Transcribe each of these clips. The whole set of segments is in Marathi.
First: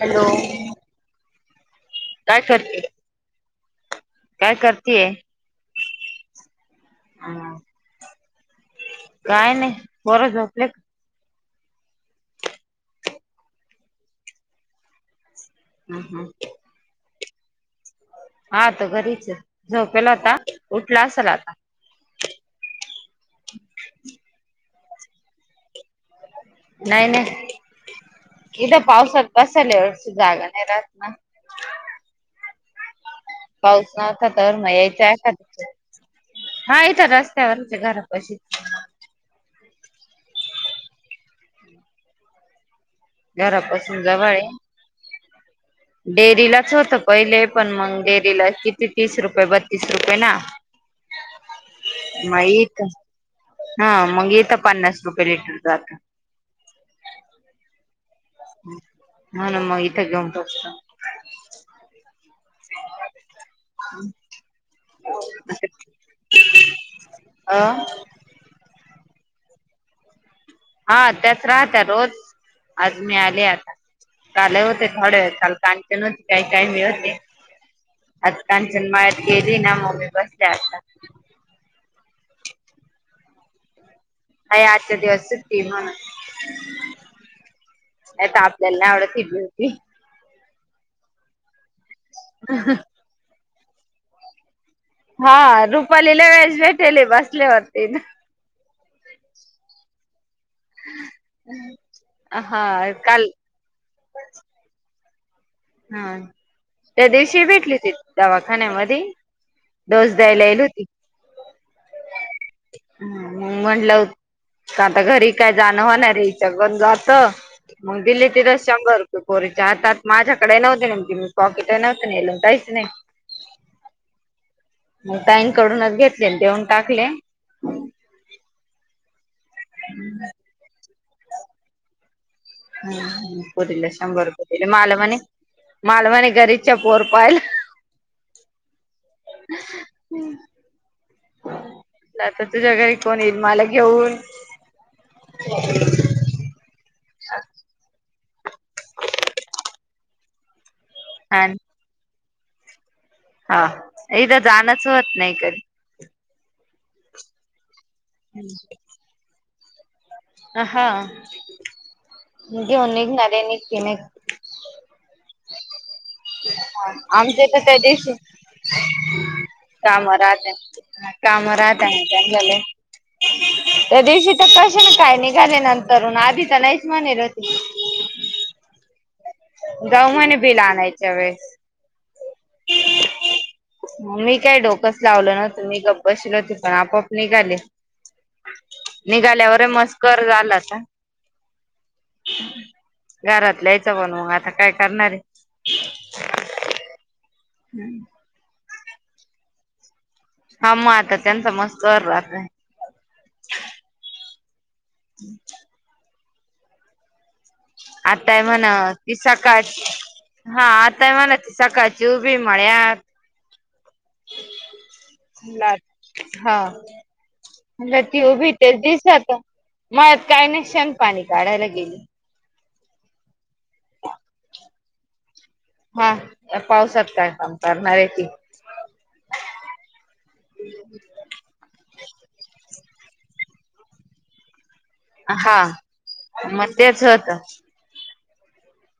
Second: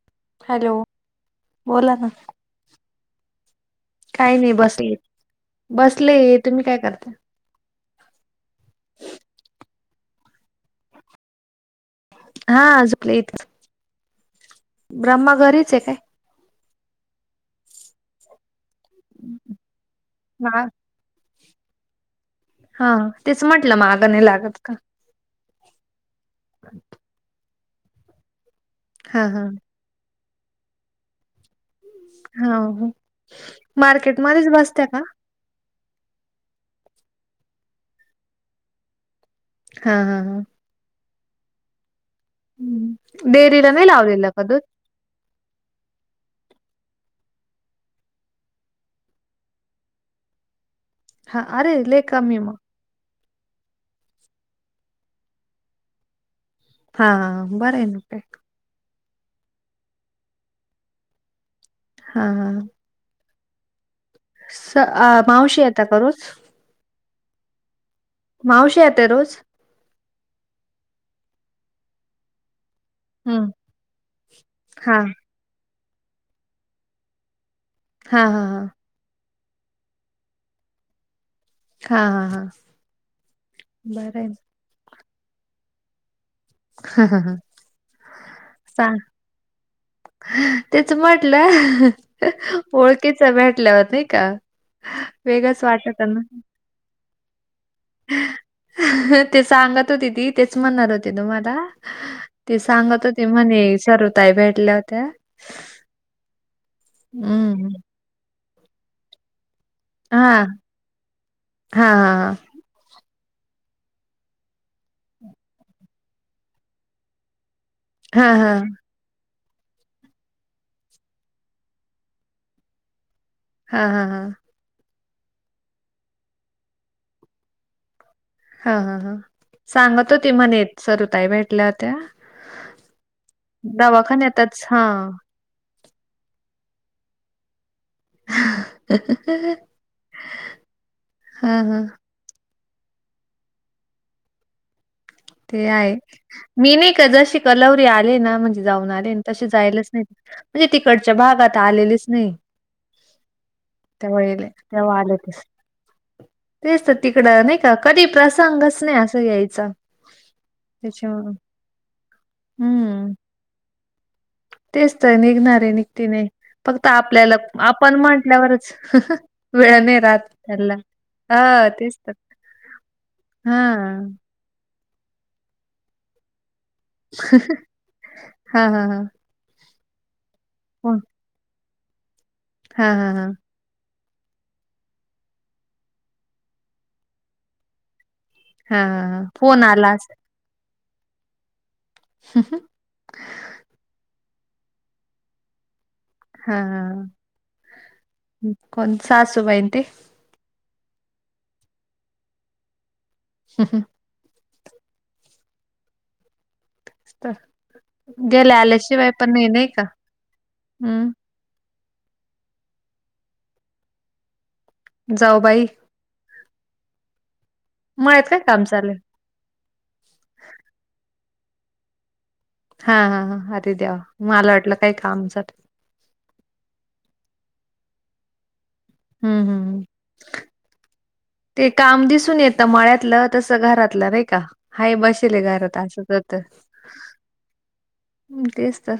हॅलो! बोला ना! काय करते? काही नाही काय बसले करतेय? बसले तुम्ही काय करता काय नाही पोर झोपले त हा आज [unintelligible] ब्रह्म हम् हम हा तर घरीच य झोपेल आता हा उठला असेल आता हा तेच म्हटलं माग नाही लागत का नाही नाही इथ हा पावसात हा कस ल जागा नाही रात ना हा [unintelligible] पाऊस मार्केट मध्येच बसत्या का [unintelligible] हा इथ रस्त्यावरच घरा पशी हा हा हा डेेरीला नाही घरापासून जवळ लावलेल का आहे. दूध डेअरीलाच होतं पहिले पण मग डेअरीला किती तीस रुपये बत्तीस रुपये ना हा अरे लइ कमी य मग हा मग येेत पन्नास रुपये लिटर जात हां हो बरं आहे न काय ह ना मग इथे घेऊन टाकत हा हा स मावशी येता का रोज [inaudible] अ मावशी येते रोज हा त्याच राहत्या रोज आज मी आले हम्म आता चालत हा थोड वेळ चालत [unintelligible] काही काय मिळत नाई हा आज हा हा कांचन माया - गेली ना मम्मी बस ते अता हा हा हा बरं आहे अय आजचा दिवस सुट्टी म्हणून [inaudible] हा हा हा नाहीता आपल्याला सांग नाही आवडत [unintelligible] तेच म्हटलं [unintelligible] ओळखीचा भेटल्यावर नाही का हा वेगळंच वाटतं ना. रुपालीला वेज भेटेले बसल्यावरती ते सांगत होते ती तेच म्हणणार होते तुम्हाला ते हा सांगत होते काल म्हणे सरुताई भेटल्या होत्या हा त्या दिवशी हं. भेटली तीत दवाखान्या मधी दोस दय हां. लयल ती हां, हां, ह मग म्हंलं हो का आता घरी काय जाणव नाही रेच्यागन जात मग दिले हां. हां, तिथ हां. शंभर रुपये कोरीच्या हातात माझ्या डे नव्हते नम पॉकट नव्हते लहीच नाही हां, हां, हां. मग ताईनकडूनच घेतले देऊन टाकले हा हा हा सांगत हो त म्हणेत सरुताई भेटल्या होत्या हप दिला शंभर रुपये दवाखान्यातच दिले मला हां. म्हणे मालवानी घरीच्या पोर पाहिलं - [unintelligible] हा हा. - आता तुझ्या घरी कोणी येईल मला घेऊन- ते आहे मी नाही का जशी कलवरी आले नां. - म्हणजे जाऊन आले तसे जायलाच नाही म्हणजे तिकडच्या भागात आलेलेच नाही - हा तेव्हा इथं येले जाणच तेव्हा होत नाही आलेतेस कधी - तेच तर तिकडं नाही का कधी प्रसंगच नाही असं यायचं. अह् घेवून हम्म निघणारे निघते - तेच तर निघणारे निघती नाही. - फक्त आपल्याला आमचे तर त्या आपण दिवशी म्हटल्यावरच वेळ नाही काम राहत राहते त्यांला. - काम हां राहते ना तेचतर. त्यांनले - [unintelligible] त्या दिवशी तर कसे ना काय निघाले नंतरून आधी तर नाही मान रा ती. - हा हा हा गहमने बिल फोन आणायच्या वेळेस. - हा हा हा मी काय डोकंच लावलं नव्हतं मी गप् बशील होते पण आपआप निघाले. हा हा [inaudible] हा फोन निघाल्यावर आला असेल. मस्कर राहास - [inaudible] घरातल्यायचं पण मग आता काय करणार आहे. - हाआ हाआ. - हम्म. - कोण सासूबाई ती. - हां मग आता त्यांचा मस्त चालू हाय. - स अहं. - अम्छ [unintelligible] स्तर. - आताय म्हणा ती सकाळ नाही का हा हम्म आताय म्हणा ती सकाळ. - जीव भी म् ह्यात. - जाऊ बाईअ. - हा म्ह ती काय उभी काम ते चाललंय? दिसत मळत काही नाही शेण पाणी - झाडायला गेली. - हा हा अरे देवा मला वाटलं काही कामच. - हा पावसात काय काम करणार आहे, की. - हम्म हम्म्. - ते काम दिसून येतं मळ्यातलं तसं घरातलं नाही का?. - हाय बसेल घरात हा असच तर. मग तेच - होत तेच तर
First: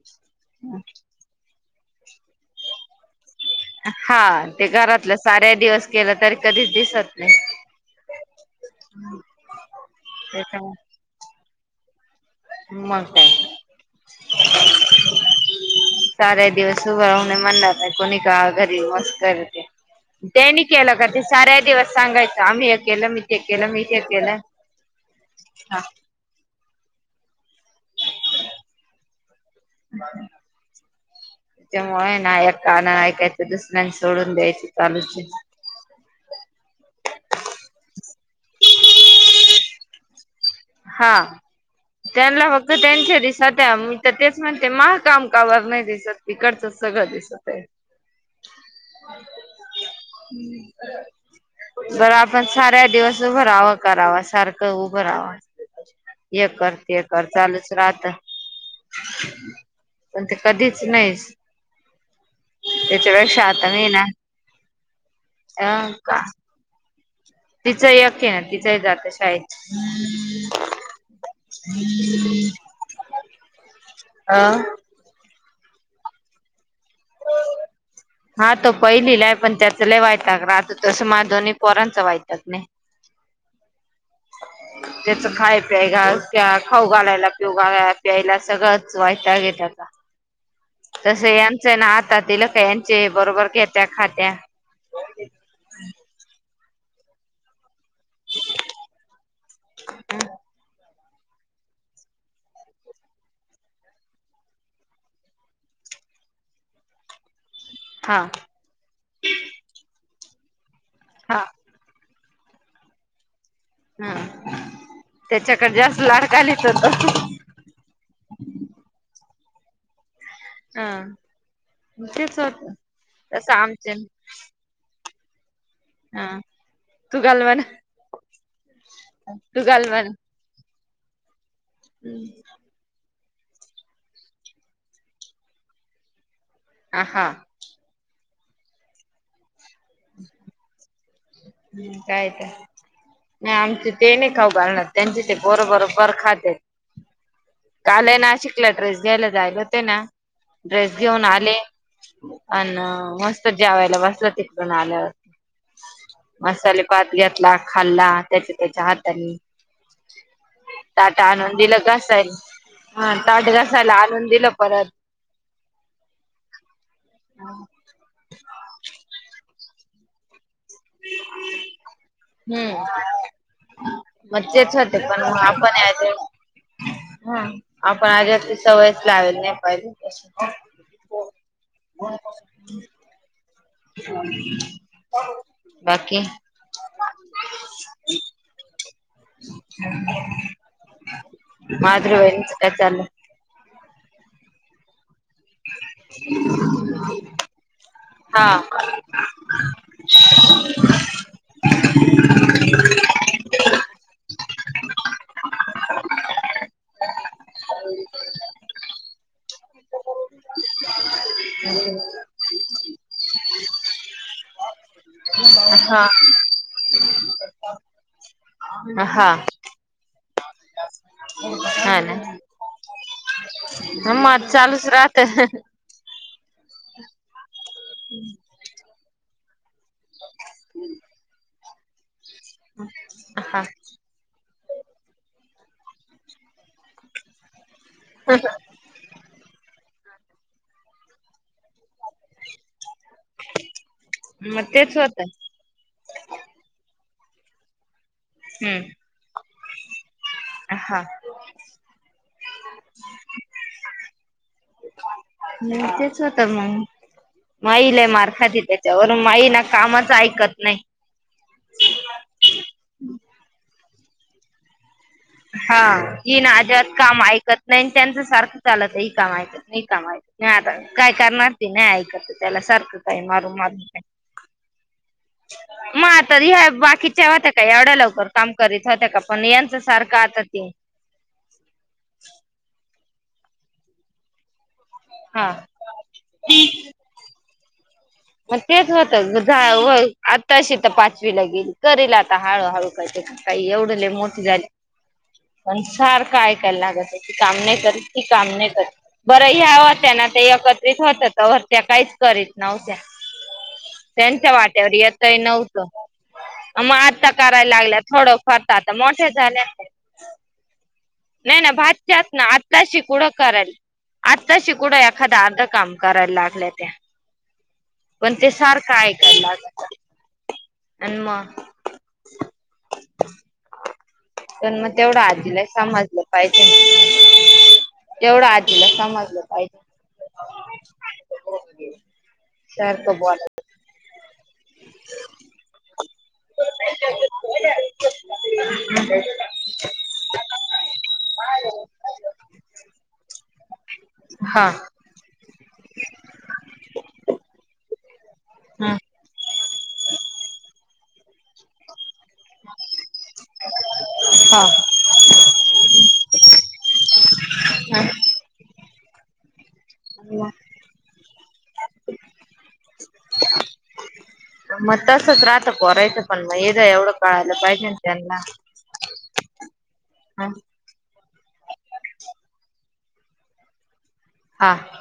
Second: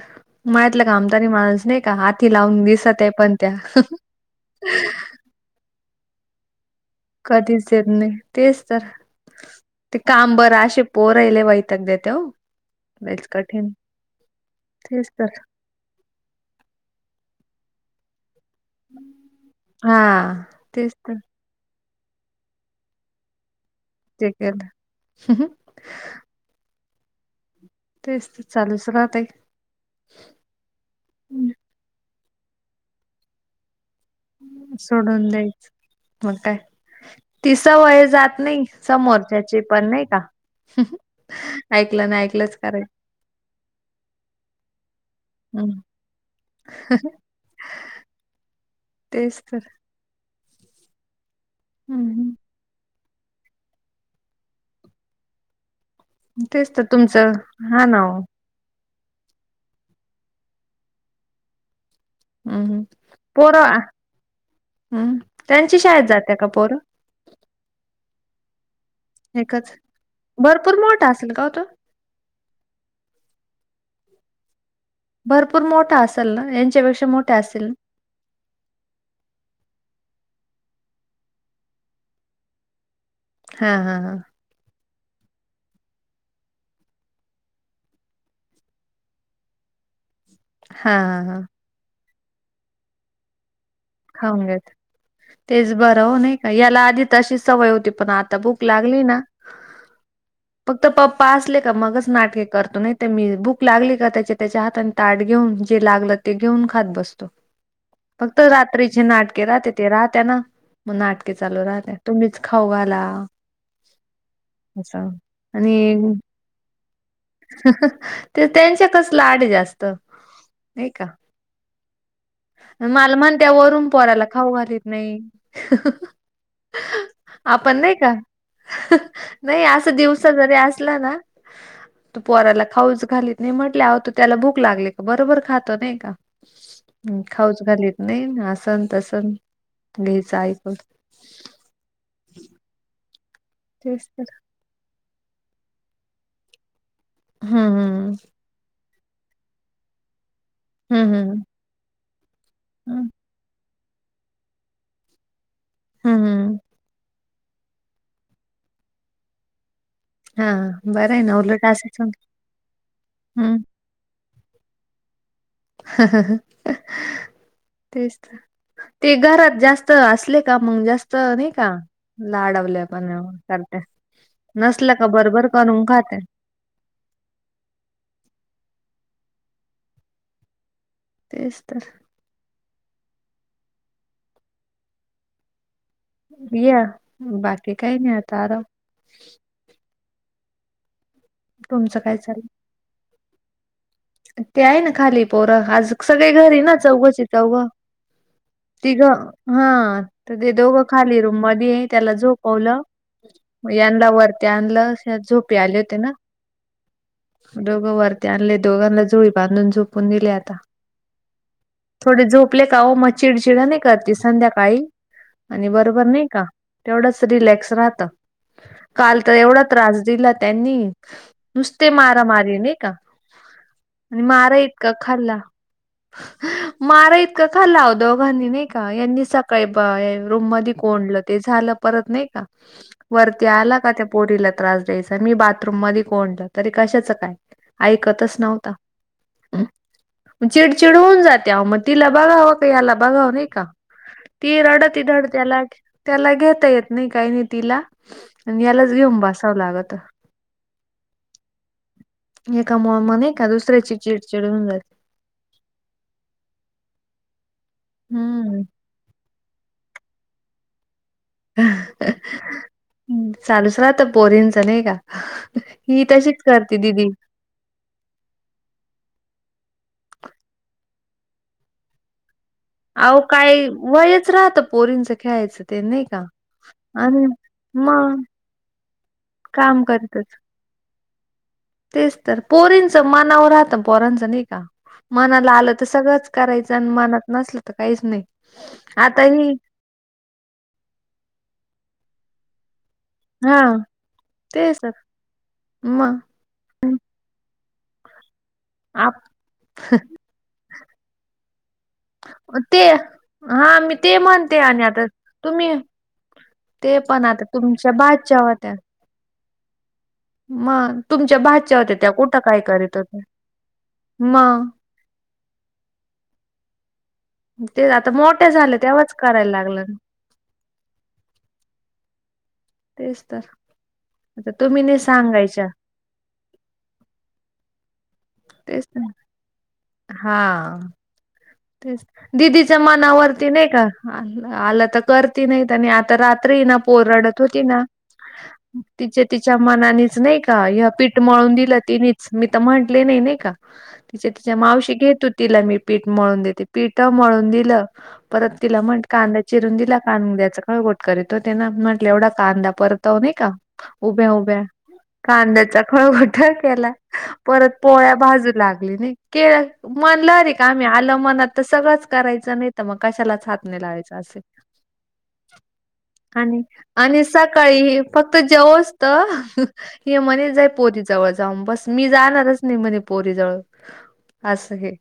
माहितलं का आमदारी माणस नाही का. हाती लावून दिसत आहे पण. - हां ते घरातलं साऱ्या दिवस केलं तरी कधीच. - कधीच येत नाही तेच तर ते काम बर असे त्याच्यामुळे बोरहिले वहि. - तो देत ओ तेच कठीणं. - [inaudible] चार दिवस उभ राहणे मनन. - कोणी का घरी मस् करते, हा त्यांनी तेच केलं का तर ते साऱ्या दिवस. - सांगायचं आम्ही हे केलं मी ते केलं मी ते केलं हं. - तेच तर चालूस राहते. - काय कानां ऐकायचं दुसऱ्यांनी सोडून द्यायच चालू.... ति सवय जात नाही समोरच्याची पण नाही का?.... हाआ........ ऐकलं - ना त्यांना ऐकलंच फक्त कराय त्यांच्या दिसत आहे, मी तर तेच म्हणते महा काम कावर नाही दिसत तीकडच... सगळं दिसत आहे.... तेच तर... बरं हम्म आपण साऱ्या दिवस... उभं राहावां करावा सारखं उभं राहावा.... हे तेच कर तर ते कर तुमचं चालूच हा ना राहत ओ पण ते कधीच नाहीच हम्म हम्म परवा मी ना हम्म त्यांची अ शाळेत का जाते क पोरं तिचं एक आहे ना जात शायद एकच भरपूर मोठा असेल का ओ तो आह भरपूर मोठा असेल ना यांच्यापेक्षा मोठ्या असेल हा तो पहिलीला आहे पण त्याच ल वयक राहत तसं माधो्ही पोरांचं वयतक नाही हा हा हा त्याच खाय प्याय खाऊ घालायला पिऊाला प्यायला सगळंच वा्हाता घेतात हा हा तस हा यांचं ना आता तिलक यांचे बरोबर क खाऊन घेत तेच बर हो नाही... याला आधी त अशी सवय होती पण आता भूक लागली ना... पप्पा असले का मगच नाटके करतो नाही तर मी बुक लागली का त्याचे त्याच्या हाता आणि ताट घेऊन जे... लागलं ते घेऊन खात बसतो.. हा. फक्त रात्रीचे नाटके राहते ते राहते ना मग नाटके हा. चालू राहते... तुम्हीच खाऊ घाला... हम असं त्याच्याकडे जास्त आणि लाडका लेक होत... ते त्यांच्या कसलं आड जास्त. हा नाही का तेच होत. मालम त्या तसं वरून आमचे पोराला खाऊ घालत नाही... हा तू घाल म्हण आपण नाही का तू नाही घाल अस म्हण. दिवसा जरी अस... ना तू पोराला खाऊच घाली.. म्हटल्यात त्याला भूक लागली का बरोबर खात नाही का ह हा खाऊच घाली.. नाही ना असन तसन घ्यायचं ऐक.. काय तर नाही आमच ते नाही खाऊ घालणार त्यांचे ते बरोबरोबर खातेत... हम्म काल आहे हम्म ना नाशिकला ड्रेस द्यायला जायला होते ना ड्रेस हम्म घेऊन हम्म. आले अ हम्म मस्त ज्यावायला बसलं ति.. प आल्यावर हम्म हम्म. मसालेभात घेत.. ला खाल्ला त्याच्या त्याच्या हातानी... हा बरं आहे ताटा ना उलट आनंदीला असच घसायल ताट हम्म. घसायला आनंद.. दिलं परत... तेच ते घरात जास्त असले.. का मग जास्त नाही हम्म लाडावल्या पण चालत मग तेच नसल होते का पण मग बरोबर आपण करून खाते.. हा आपण आधी असली सवयच लावेल नाही पाहिजे. तेच तर ह.. या बाकी काय नाहीतार... तुमचं माझ्या चाललं? धर चाल ते आहे ना खाली पोरं आज सगळी घरी ना चौघची चौघ... हा तिघं हा तर ते दोघं खाली रूम मध्ये आहे त्याला झोपवलं... यंदा वरत.. ते आणलं झोपे आले होते ना दोघं वर ते आणले.. दोघांना जुळी बांधून झोपून दिले आता. थोडे झोपले का हो मग चिडचिड नाही करते संध्याकाळी आणि बरोबर हा नाही का तेवढच रिलॅक्स राहत. काल तर हा एवढा त्रास दिला त्यांनी नुसते मारा मारी नाही का? आणि माझ मारा चालूच इतका राहते... खाल्ला मारा इतका खाल्ला होता आ दोघांधनीने का यांनी सकाळी पहा रूम म कोडलं ते झालं परत नाही का वरती हा आला का त्या पोरीला त्रास द्यायचा मी बाथरूम मध्ये कोणलं तरी कशाच काय... ऐकतच नव्हता चिडचिड होऊन जाते मग तिला बघावं का याला बघावं नाही का? ती मग तेच रडती होत. डते लाट त्याला घेता येत नाही काही नाही तिला आणि यालाच हम्म घेऊन बसावं लागत.. हा एका मोम ए का दुसऱ्याची चिडचिड होन जाते.. तेच होत मग मईल मारखातंय हम्म दि त्याच्यावरून माई ना कामाच ऐकत नाही. चालूस रा तर पोरीनच नाही का? हा ही की तशीच ना करते आजात दिदी. काम ऐकत नाही त्यांच सारखं चालत आहे ही काम ऐकत नाही का मा नाही आता काय करणार ती नाही ऐकत. त्या सारखं काही अहो काय मारून मारून का वयच राहतं पोरींचं खेळायचं ते नाही म का तर ह आणि बाकीच्या व का एवढ्या मग लवकर काम करीत होत का पण यांच काम सारखं करतच आता ते तेच तर पोरींच मनावर राहतं पोरांचं नाही का? हा मनाला आलं तर सगळंच करायचं आणि मनात नसल मग तेच होत आताशी तर पाचवी ला गेल करेल आता हळूहळू. हा काही एवढ मोठी झाली तेच तर पण मग सारखं ऐकायला लागाय काम नाही. ती काम नाही करत आप बरं ह्या होत्या ना ते एकत्रित होतर त्या काहीच करीत ते नव्हत्या हा मी ते त्यांच्या म्हणते आणि वाट्यावर आता येतय तुम्ही नव्हतं. मग ते पण आत्ता आता करायला तुमच्या लागल्या थोडं भाच्या होत्या. करता आता मोठे झाले. मग तुमच्या नाही ना भाच्या भात होत्या त्या जात कुठं ना काय करीत होत्या. आतलाशीिकुडं केल. आत्ता मग शिकडा एखादा अर्ध काम करायला लागल्या त्या ते आता पण मोठ्या ते झाल्या सारखं तेव्हाच करायला ऐका लागलं. आणि मग तेच तर आता पण तुम्ही मग नाही तेवढं आजीला सांगायच्या समजलं पाहिजे ना. तेवढं तेच आधीला तर समजलं पाहिजे. हा तेच दिदीच्या सारखं मनावरती नाही का? आलं तर करती नाहीत आणि आता रात्री ना पोरडत होती ना तिचे बोलायचं तिच्या मनानेच नाही का पीठ मळून दिलं तिनेच मी तर म्हटले नाही. का त तेचा हा मावशी घेत ति ेत पीठ म्हळून दिलं परत तिला हा म्हण कांदा चिरून दिला कां द्याच करे त्याना आप एवढा कांदा परताव नाही का उभ्या उभ्या हा कांद्याचा खळगठ परत हा. पोळ्या बाजू लागली के म्हण अरे का आलं मनात तर सगळंच करायचं नाही तर मग कशालाच हातने लावायचं असे. मग तसच राहतं पोरायचं पण आणि मग इथं एवढं आणि कळायला पाहिजे ना सकाळी फक्त त्यांना. जेव असत. हे हा म्हणे जा आहे पोरी जवळ जाऊन बस मी जाणारच नाही म्हणे पोरीजवळ असं हा हे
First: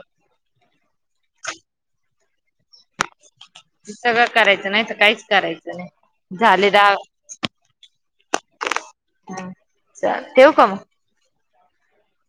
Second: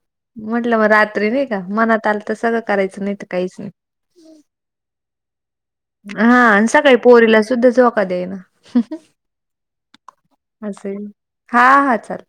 म्हटलं मग रात्री नाही का मनात आलं तर सगळं करायचं नाही तर काहीच नाही सगळं करायचं नाही तर काहीच करायचं नाही. हा आणि झाले दहा सकाळी पोरीला सुद्धा झोका दई ना हा चालेल ठेऊ का म? असं हा हा चाल